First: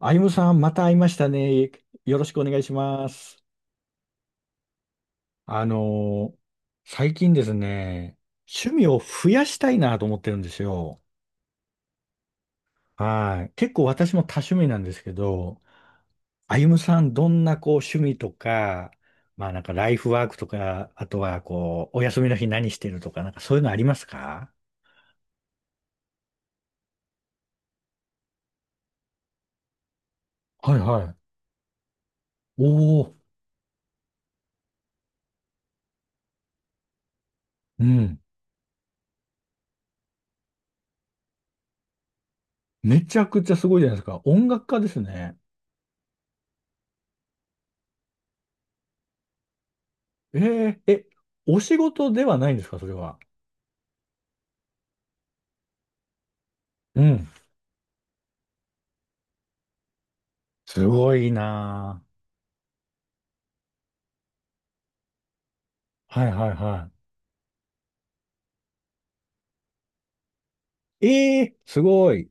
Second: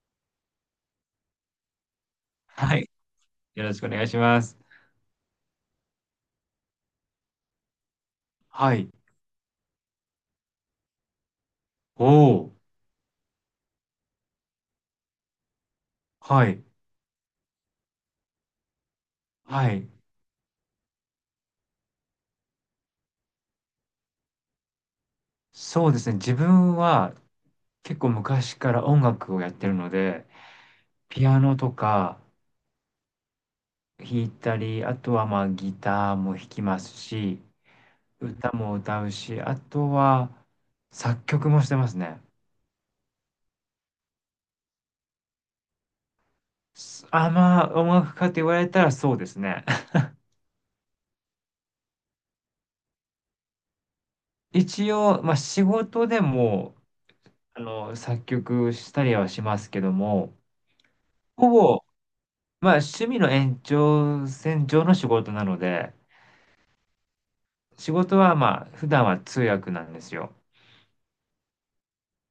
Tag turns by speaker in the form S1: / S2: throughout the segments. S1: あゆむさん、また会いましたね。よろしくお願いし
S2: はい。
S1: ます。
S2: よろしくお願いします。
S1: あのー最近ですね、趣
S2: は
S1: 味
S2: い。
S1: を増やしたいなと思ってるんですよ。
S2: おー。
S1: はい。結構私も多趣味なんですけど、
S2: は
S1: あ
S2: い。
S1: ゆむさん、どんなこう趣味とか、まあなん
S2: は
S1: か
S2: い。
S1: ライフワークとか、あとはこう、お休みの日何してるとか、なんかそういうのありますか？
S2: そうですね。自分は結構昔から音楽をやってるので、
S1: はいは
S2: ピ
S1: い。
S2: アノとか
S1: おお、
S2: 弾いたり、あとはまあギターも弾きますし、
S1: うん。
S2: 歌も歌うし、あとは作曲もしてますね。
S1: めちゃくちゃすごいじゃないですか。音楽家ですね。
S2: まあ音楽家と言われたらそうですね。
S1: えー、え、お仕事ではないんですか、それは。
S2: 一応、まあ仕事でも、
S1: うん。
S2: 作曲したりはしますけども、
S1: すごい
S2: ほぼ
S1: な
S2: まあ、趣味の延長線上の仕事なので、
S1: ぁ。はいはいは
S2: 仕事はまあ、普段は通訳なんですよ。
S1: い。ええーすごい。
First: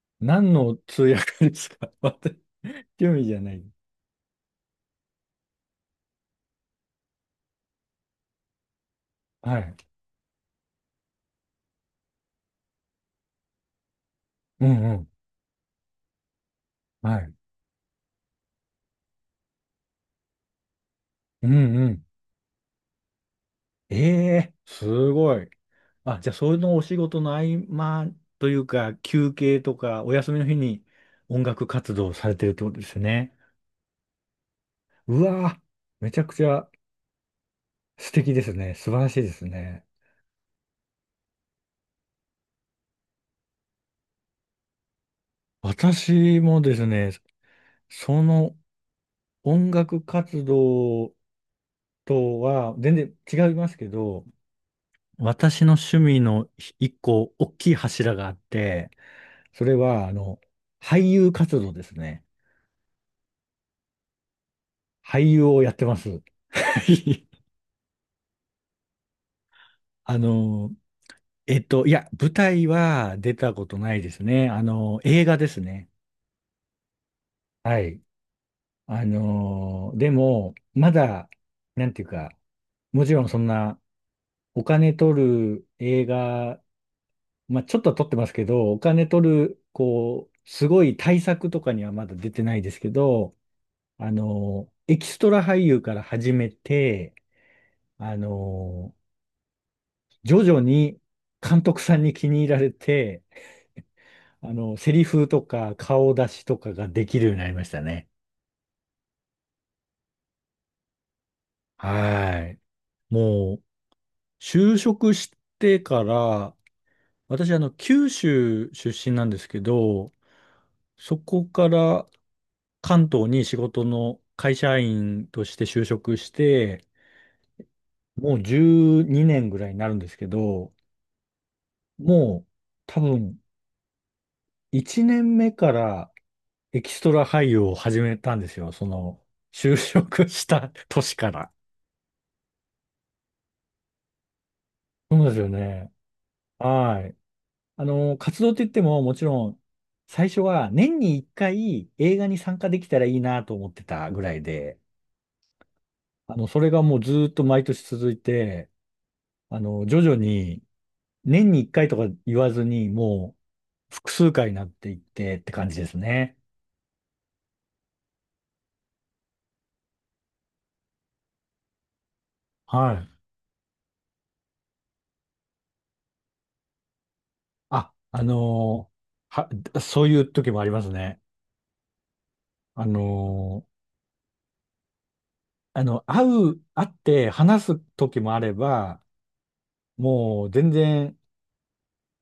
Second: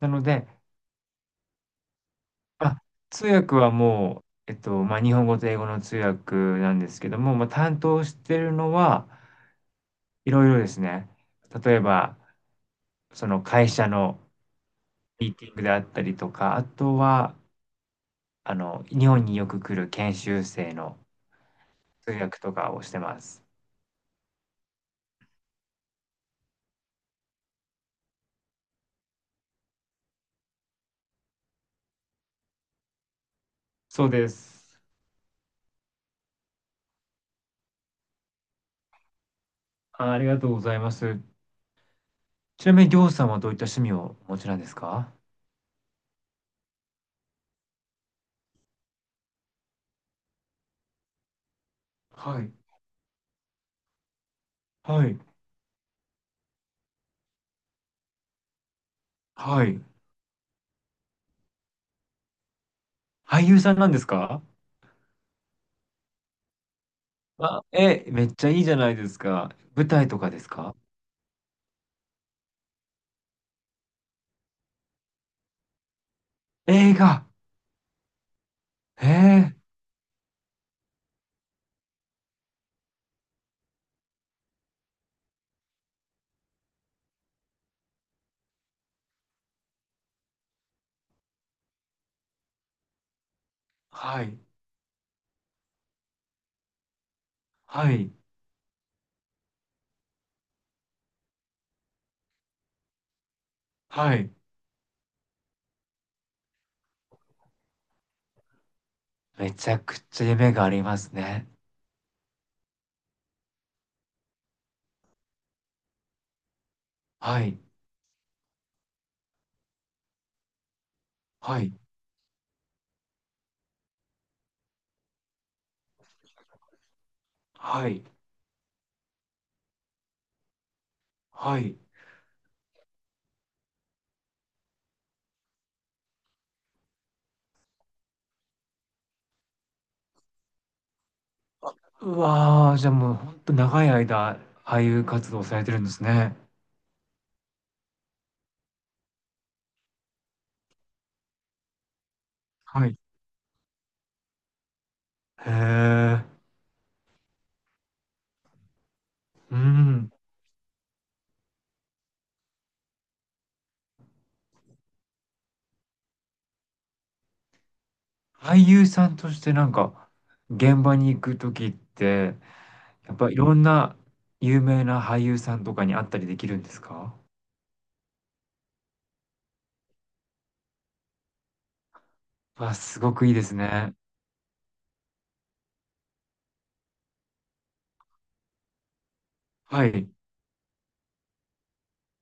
S2: なので、
S1: 何の通訳ですか？ 私、
S2: あ、
S1: 興味
S2: 通
S1: じゃな
S2: 訳
S1: い。
S2: はもう、まあ、日本語と英語の通訳なんですけども、まあ、担当してるのは
S1: はい。
S2: いろいろですね。例えば、その会社の
S1: うんうん。
S2: ミーティングであったりとか、あと
S1: はい。
S2: は、日本によく来る研修生の
S1: うんうん。
S2: 通訳とかをしてます。
S1: ええーすごい。あ、じゃあ、そのお仕事の合間というか、休憩とか、お休みの日に音楽活動をされてるってことですね。
S2: そうです。
S1: うわぁ、めちゃくちゃ素敵ですね。素晴らしいですね。
S2: あ、ありがとうございます。ちなみに、りょうさんはどういった趣味をお持ちなんですか？
S1: 私もですね、その音楽活動と
S2: はい。
S1: は、全然違いますけど、
S2: はい。
S1: 私の趣味の一個大きい柱があって、そ
S2: は
S1: れ
S2: い。
S1: は、俳優活動ですね。
S2: 俳優さんなんですか？
S1: 俳優をやってます。
S2: あ、めっちゃいいじゃないですか。舞台
S1: あ
S2: とかです
S1: の、
S2: か？
S1: いや、舞台は出たことないですね。映画ですね。
S2: 映画。
S1: はい。あ
S2: ええ。
S1: の、でも、まだ、なんていうか、もちろんそんな、お金取る映画、まあ、ちょっとは取ってますけど、お金取る、こう、すごい対策とかにはまだ出てないですけど、
S2: はい。
S1: エキストラ俳優から始めて、
S2: はい。
S1: あの、徐々に監督さんに気に入られて、
S2: はい。
S1: セリフとか顔出しとかができるようになりましたね。
S2: めちゃくちゃ夢がありますね。
S1: はい。もう、就職してから、
S2: は
S1: 私、
S2: い。
S1: 九州出身なんですけど、そこ
S2: は
S1: か
S2: い。
S1: ら関東に仕事の会社員として就職して、
S2: はい。
S1: もう12年ぐらいになるんですけど、
S2: はい。
S1: もう多分1年目からエキストラ俳優を始めたんですよ。その、就職した年から。
S2: うわー、じゃあもうほんと長い間、俳優
S1: そうで
S2: 活
S1: す
S2: 動
S1: よ
S2: されてるんで
S1: ね。
S2: すね。
S1: はい。あの、活動って言ってももちろん、最初は年に1回映画に参加で
S2: は
S1: き
S2: い。
S1: たらいいなと思ってたぐらいで、
S2: へえ。
S1: あの、それがもうずーっと毎年続いて、
S2: う
S1: 徐
S2: ん。
S1: 々に、年に一回とか言わずに、もう、複数回になっていってって感じですね。
S2: 俳優さんとしてなんか、現場に行くときって、
S1: はい。
S2: やっぱいろんな有名な俳優さんとかに会ったりできるんですか？
S1: あ、あのーは、そういう時もありますね。
S2: わ、
S1: あ
S2: すごくいいです
S1: のー
S2: ね。
S1: あの、会う、会って話す時もあれば、
S2: はい。へ
S1: もう全然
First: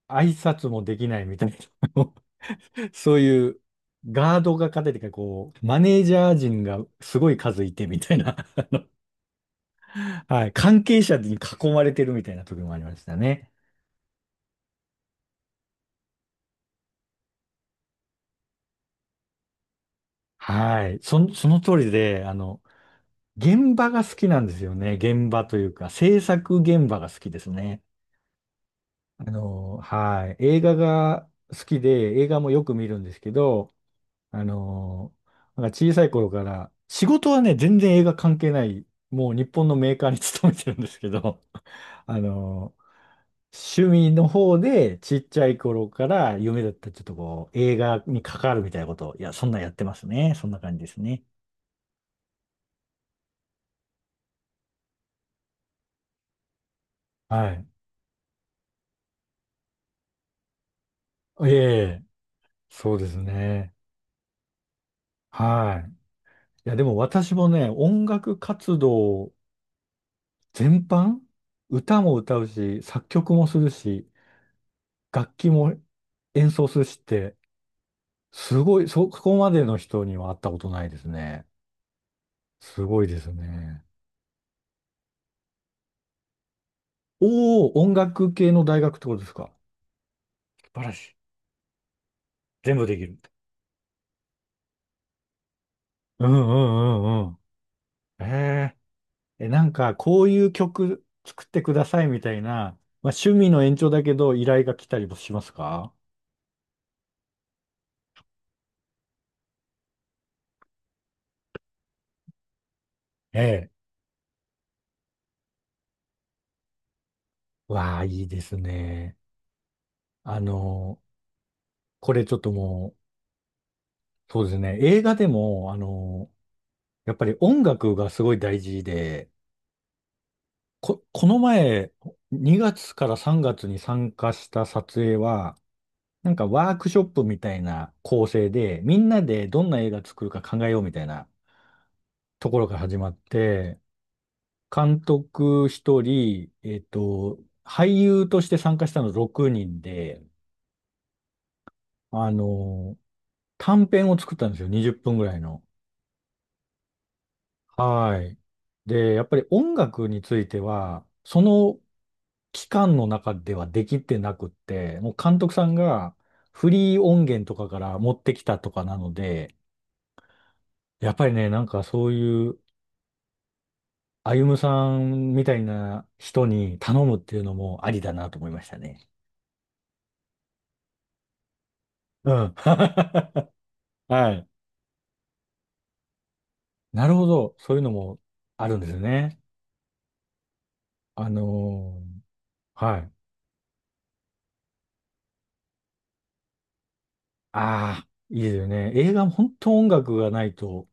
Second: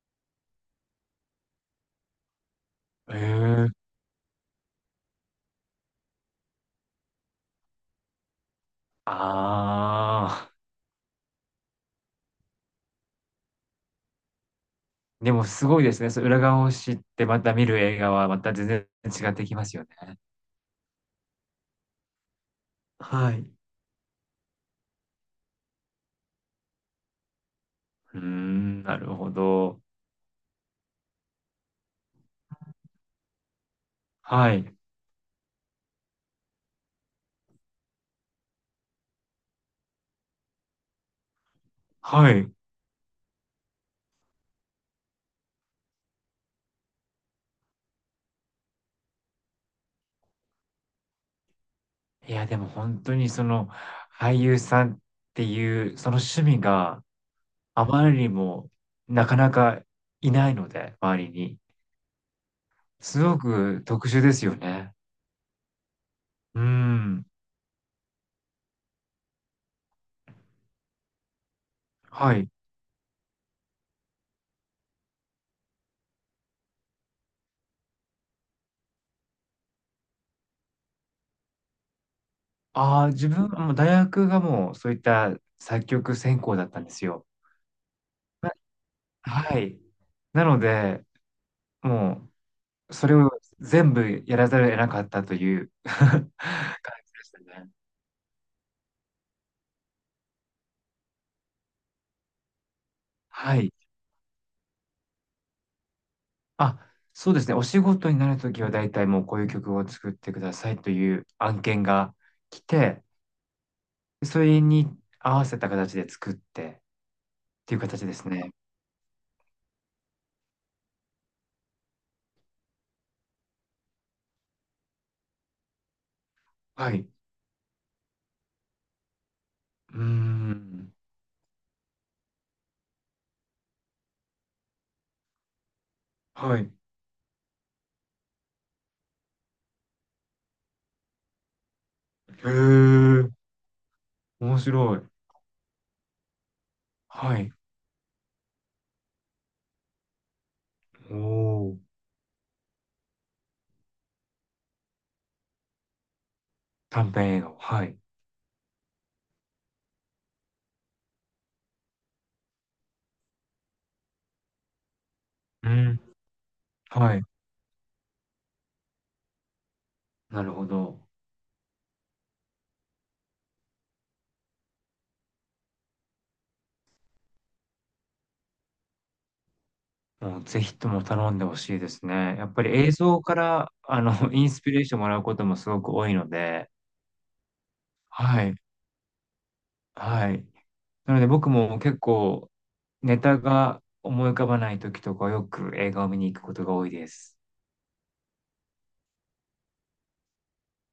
S1: 挨拶もできないみたいな、そういう
S2: え。
S1: ガードが勝ててか、こう、マネージャー陣がすごい数いてみたいな、
S2: あ
S1: は
S2: あ。
S1: い、関係者に囲まれてるみたいな時もありましたね。
S2: でもすごいですね。そう、裏側を知ってまた見る映画はまた全然違ってきますよね。
S1: はい。そ、その通りで、
S2: はい。う
S1: 現場が好きなんですよね。現場というか、制作現場が好きですね。
S2: ーん、なる
S1: あ
S2: ほ
S1: の、
S2: ど。
S1: はい。映画が好きで、映画もよく見るんですけど、あ
S2: はい。
S1: の、なんか小さい頃から、仕事はね、全然映画関係ない、もう日本のメーカーに勤めてるんですけど、あ
S2: はい。
S1: の、趣味の方で、ちっちゃい頃から夢だった、ちょっとこう、映画に関わるみたいなことを、いや、そんなんやってますね。そんな感じですね。
S2: いや、でも本当にその俳優さんっていうその趣味が
S1: はい。
S2: あまりにもなかなかいないので、周り
S1: え
S2: に。
S1: え、そうです
S2: すご
S1: ね。
S2: く特殊ですよね。
S1: はい。
S2: うー
S1: いや、でも
S2: ん。
S1: 私もね、音楽活動全般、歌も
S2: は
S1: 歌う
S2: い。
S1: し、作曲もするし、楽器も演奏するしって、すごい、そこまでの人には会ったことないですね。すご
S2: あ
S1: い
S2: あ、
S1: で
S2: 自
S1: す
S2: 分、
S1: ね。
S2: 大学がもうそういった作曲専攻だったんですよ。
S1: おお、音楽系
S2: な
S1: の大学ってことですか？
S2: はい。なの
S1: 素晴ら
S2: で、
S1: しい。
S2: も
S1: 全部
S2: う、
S1: でき
S2: それ
S1: る。
S2: を全部やらざるを得なかったという
S1: うん
S2: 感
S1: うん
S2: じ
S1: う
S2: で
S1: んう
S2: し
S1: ん。
S2: たね。
S1: ええなんかこういう曲作ってくださいみたいな、まあ、趣味
S2: は
S1: の
S2: い。
S1: 延長だけど依頼が来たりもしますか？
S2: あ、そうですね。お仕事になるときは、大体もうこういう曲を作ってくださいという案件が来て、
S1: ええ。
S2: それに合わせた形で作ってっていう
S1: わあ、
S2: 形で
S1: いい
S2: す
S1: で
S2: ね。
S1: すね。あの、これちょっともう、そうですね。映画でも、あの、
S2: はい。う
S1: やっぱり音楽がすごい大事で、
S2: ーん。
S1: こ、この前、2月から3月に参加した撮影は、なんか
S2: はい。へ
S1: ワークショップみたいな構成で、みんなでどんな映画作るか考えようみたいなところから始まっ
S2: え。
S1: て、
S2: 面白
S1: 監
S2: い。
S1: 督一人、
S2: はい。
S1: 俳優として参加したの6人で、
S2: おー。
S1: あの、短編を作ったんですよ。20分ぐらいの。
S2: 短編映画。はい。
S1: はい。で、やっぱり音楽については、その期間の中ではできてなくって、もう監督さ
S2: う
S1: ん
S2: ん。
S1: がフリー
S2: はい。
S1: 音源とかから持ってきたとかなので、
S2: なるほど。
S1: やっぱりね、なんかそういう、歩夢さんみたいな人に頼むっていうのもありだなと思いましたね。
S2: もうぜひとも頼んでほしいです
S1: う
S2: ね。やっ
S1: ん。
S2: ぱり映像か
S1: は
S2: ら、イ
S1: い。
S2: ンス ピレーションもらうこともすごく多いので、
S1: なるほど。そういうのも
S2: はい。
S1: あるんですね。
S2: はい。なので
S1: あ
S2: 僕も結
S1: の
S2: 構、
S1: はい。
S2: ネタが思い浮かばない時とかよく映画を見に行くことが多いです。
S1: ああ、いいですよね。映画も本当音楽がないと、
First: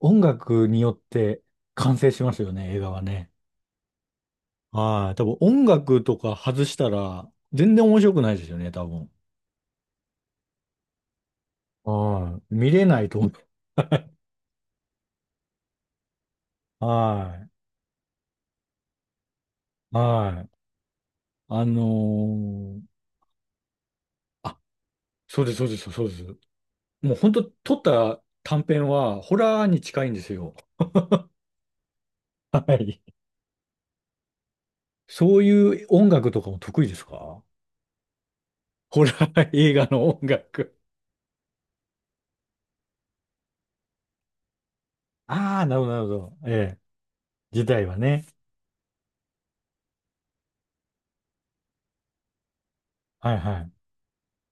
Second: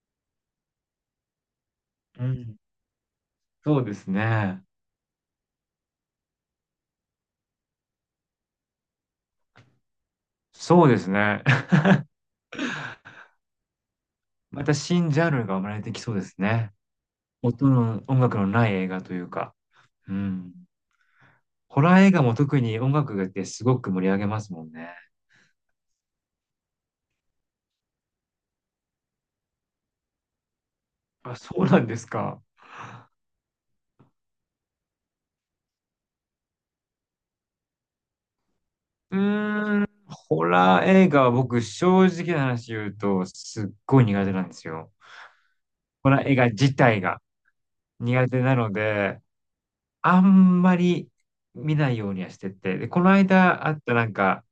S1: 音楽によって完成し
S2: う
S1: ますよ
S2: ん。
S1: ね、映画はね。
S2: そうですね。
S1: はい。多分音楽とか外したら、全然面白くないですよね、多分。
S2: そうですね。
S1: はい。見れないと思う。
S2: また新ジャンルが生まれてきそうですね。
S1: はい。
S2: 音楽のない映画というか。う
S1: は
S2: ん。
S1: い。あの
S2: ホラー映画も特に
S1: ー
S2: 音楽ってすごく盛り上げます
S1: あ、
S2: もんね。
S1: そうです、そうです、そうです。もう本当撮った短編は、ホラーに近いんですよ。
S2: あ、そうなんですか？
S1: はい。そういう音楽とかも得意ですか？ホラ
S2: うー
S1: ー映画
S2: ん、
S1: の音
S2: ホ
S1: 楽。
S2: ラー映画は僕正直な話言うとすっごい苦手なんですよ。
S1: ああ、なるほど、なるほ
S2: ホラー映
S1: ど。
S2: 画
S1: え
S2: 自
S1: え、
S2: 体が
S1: 時代はね。
S2: 苦手なので、あんまり見ないようにはしてて。で、この
S1: はいは
S2: 間あ
S1: い。
S2: ったなんか、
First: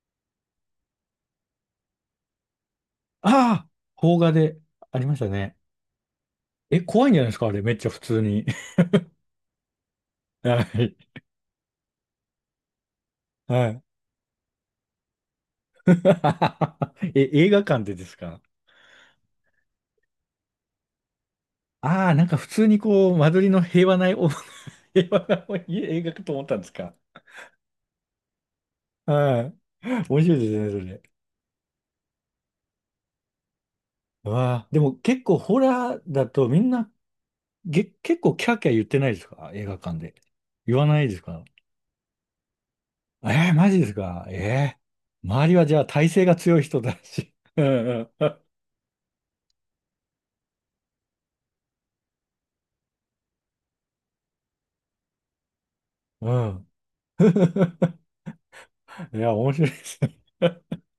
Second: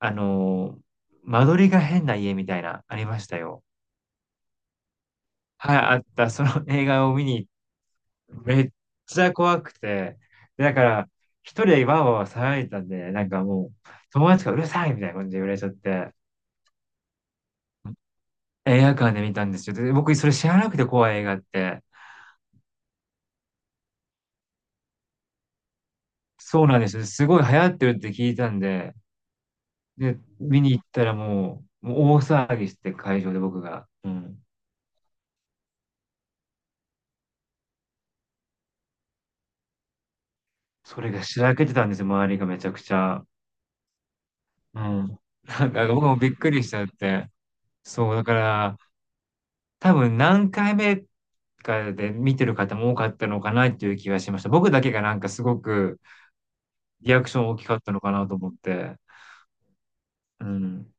S2: あのー間取りが変な家みたいな、ありましたよ。
S1: ああ、邦画でありましたね。
S2: はい、あった。その
S1: え、
S2: 映画
S1: 怖いん
S2: を
S1: じゃ
S2: 見
S1: ないですか
S2: に、
S1: あれ、めっちゃ普通に。
S2: めっちゃ怖くて、で
S1: は
S2: だか
S1: い。
S2: ら、一人でわーわー騒いでたんで、なんかも
S1: はい。
S2: う、友達がうるさいみたいな感じで言われちゃって、
S1: え、映画館でですか？
S2: 映画館で見たんですよ。で、僕、それ知らなくて怖い映画って。
S1: ああなんか普通にこう、間取りの平和なお 平和な映画かと思ったんで
S2: そう
S1: す
S2: なんで
S1: か？
S2: すよ。すごい流行ってるって聞いたんで、
S1: はい。
S2: で、
S1: 面白いで
S2: 見に
S1: すね、
S2: 行
S1: そ
S2: っ
S1: れ。
S2: たらもう、大騒ぎして会場で僕が。うん。
S1: わあ、でも結構ホラーだとみんなげ、結構キャーキャー言ってないですか映画館で。言わ
S2: そ
S1: ない
S2: れ
S1: です
S2: がし
S1: か？
S2: らけてたんですよ、周りがめちゃくちゃ。
S1: えー、マジですか？え
S2: うん。
S1: ー、周りは
S2: なん
S1: じゃあ
S2: か僕
S1: 体
S2: も
S1: 勢
S2: びっ
S1: が
S2: く
S1: 強い
S2: りしち
S1: 人
S2: ゃっ
S1: だ
S2: て。
S1: し。うん
S2: そう、
S1: う
S2: だか
S1: ん。
S2: ら、多分何回目かで見てる方も多かったのかなっていう気がしました。僕だけがなんかすごく
S1: うん。
S2: リアクション大きかった のかなと思って。
S1: いや、面白いですね。
S2: うん。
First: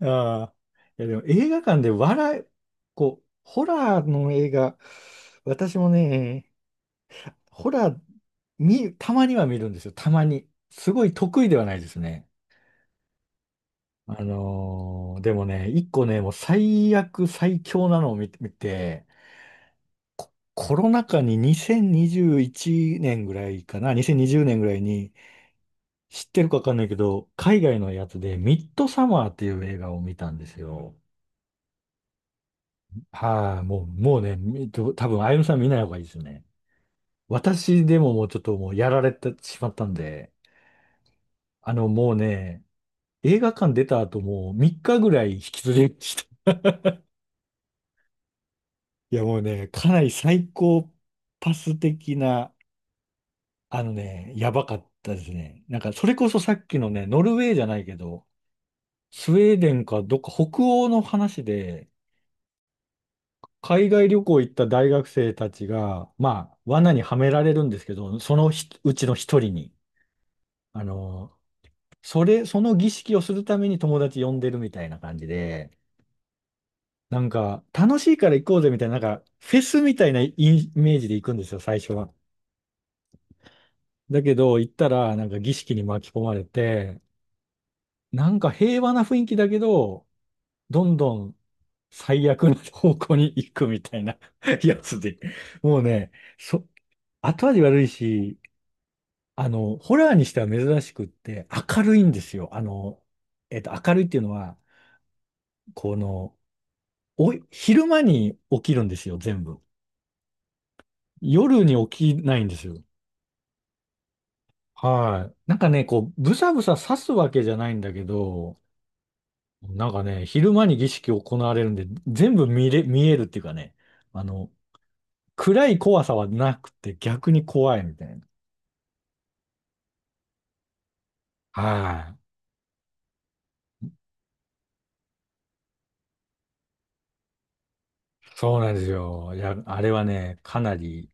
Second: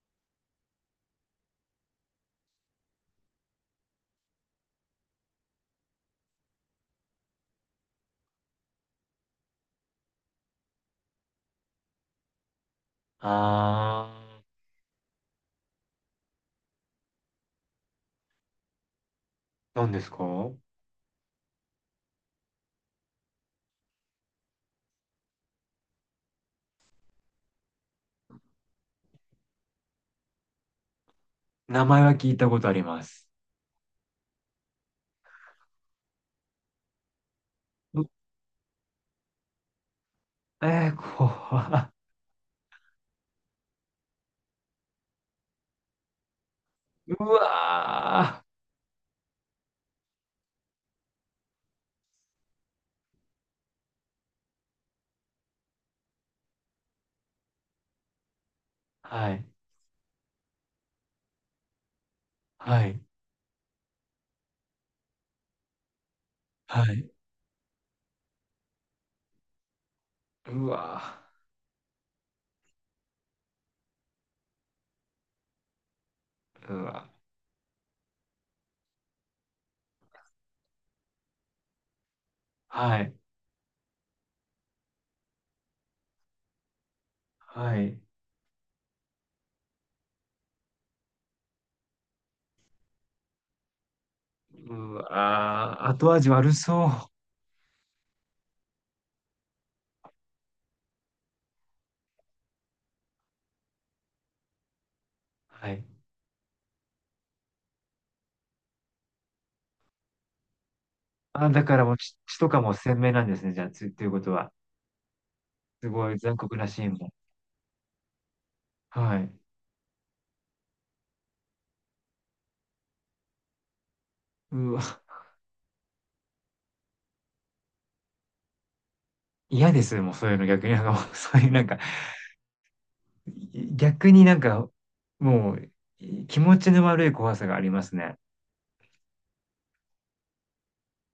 S1: ああ。いや、でも映画館で笑い、こう、ホラーの映画、私もね、ホラー、見、たまには見るんですよ。たまに。すごい得意ではないですね。
S2: あ
S1: あのーでもね、一個ね、もう最悪、最強なのを見て、見て
S2: ー、何ですか？
S1: コロナ禍に2021年ぐらいかな、2020年ぐらいに、知ってるかわかんないけど、海外のやつで、ミッドサマーっていう映画を見たんですよ。
S2: 名前は聞いたことあります。
S1: はい、もう、もうね、み多分、あゆむさん見ない方がいいですね。私で
S2: う
S1: ももうちょっともうやられてしまったんで、
S2: えー、こ
S1: もうね、映画館出た後もう3日ぐらい引きずりました。
S2: うわ
S1: いや、もうね、かなり最高パス的な、あのね、やばかったですね。なんか、それこそさっきのね、ノルウェーじゃないけど、
S2: ー。は
S1: スウ
S2: い。
S1: ェーデンかどっか北欧の話で、
S2: はい。
S1: 海外旅行行った大学生たちが、まあ、
S2: は
S1: 罠に
S2: い。
S1: はめられるんですけど、そのひうちの一人に、
S2: う
S1: あ
S2: わ
S1: の、それ、その儀式をするために友達呼んでるみたいな感じで、
S2: ー。うわ
S1: なんか、楽しいから行こうぜみたいな、なんか、フェスみたいなイメージで行くんですよ、最初は。
S2: ー。はい。
S1: だけど、行ったら、なんか儀式に巻き込まれて、
S2: はい。
S1: なんか平和な雰囲気だけど、どんどん最悪な方向に行くみたいな や
S2: う
S1: つで、も
S2: わ
S1: う
S2: ー。
S1: ね、
S2: 後味悪
S1: そ
S2: そう。
S1: 後味悪いし、ホラーにしては珍しくって、明るいんですよ。明るいっていうのは、
S2: はい。
S1: この、お、昼間に起きるんですよ、全部。
S2: あ、
S1: 夜
S2: だから
S1: に
S2: もう
S1: 起
S2: 血、
S1: きな
S2: 血
S1: いん
S2: と
S1: で
S2: か
S1: す
S2: も
S1: よ。
S2: 鮮明なんですね。じゃあ、ということは。
S1: はい。なんかね、
S2: すご
S1: こ
S2: い
S1: う、ぶ
S2: 残
S1: さ
S2: 酷
S1: ぶ
S2: な
S1: さ
S2: シーン
S1: 刺
S2: も。
S1: すわけじゃないんだけど、
S2: はい。
S1: なんかね、昼間に儀式を行われるんで、全部見れ、見えるっていうかね、あの、
S2: うわ、
S1: 暗い怖さはなくて逆に怖いみたいな。
S2: 嫌です、もうそういうの逆に。なんかもう、そういうなんか、
S1: はい。
S2: 逆になんか、もう、気持ちの悪い怖さがありますね。
S1: そうなんですよ。いや、あれはね、かなり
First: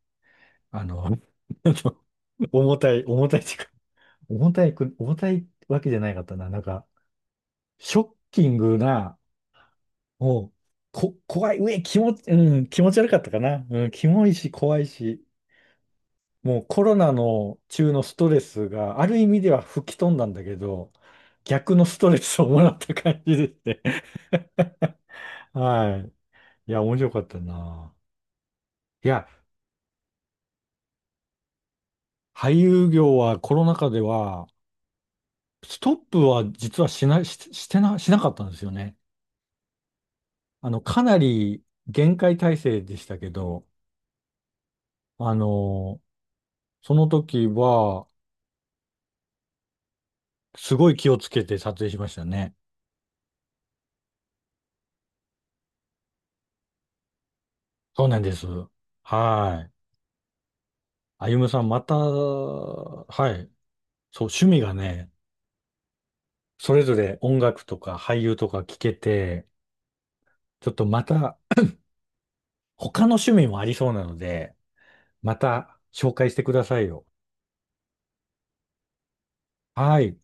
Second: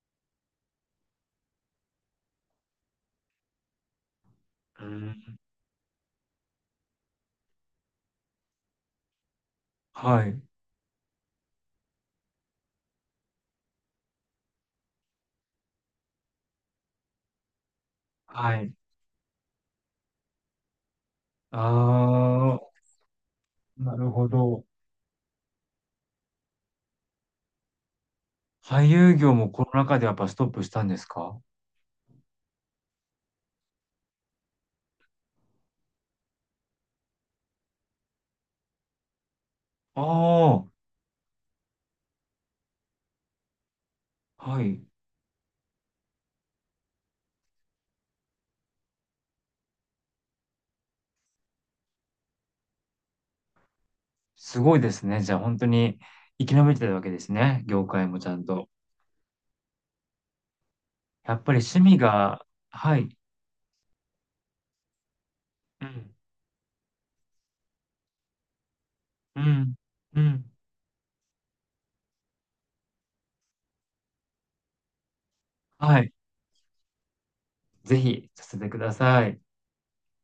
S1: あの 重たい、重たいっていうか、重たい
S2: う
S1: く、重た
S2: ん。
S1: いわけじゃないかったな。なんか、ショッキングな、
S2: はい。
S1: もう、こ、怖い、うえ、気持ち、うん、気持ち悪かったかな。うん、キモいし、怖いし、もうコロナの中のストレ
S2: は
S1: ス
S2: い。
S1: がある意味では吹き飛んだんだけど、逆のストレスを
S2: あ
S1: もら
S2: あ、
S1: った感じですね。
S2: なるほど。
S1: はい。いや、面白かったな。
S2: 俳
S1: い
S2: 優
S1: や、
S2: 業もコロナ禍でやっぱストップしたんですか？
S1: 俳優業はコロナ禍では、ストップは実はしない、し、してな、しなかったんですよね。
S2: ああ、
S1: かなり厳戒態勢でしたけど、
S2: はい。
S1: あの、その時は、すごい気をつけて撮影しましたね。
S2: すごいですね。じゃあ本当に生き延びてるわけですね。業
S1: そ
S2: 界
S1: うな
S2: も
S1: ん
S2: ち
S1: で
S2: ゃん
S1: す。
S2: と。
S1: はい。あ
S2: や
S1: ゆ
S2: っ
S1: む
S2: ぱり
S1: さん、ま
S2: 趣
S1: た、
S2: 味が、は
S1: は
S2: い。
S1: い。そう、趣味がね、
S2: うん。
S1: それぞれ音楽とか俳優とか聞け
S2: う
S1: て、
S2: ん。うん。
S1: ちょっとまた、他の趣味もありそうなので、また
S2: はい。
S1: 紹介してくださいよ。
S2: ぜひさせてください。
S1: はい。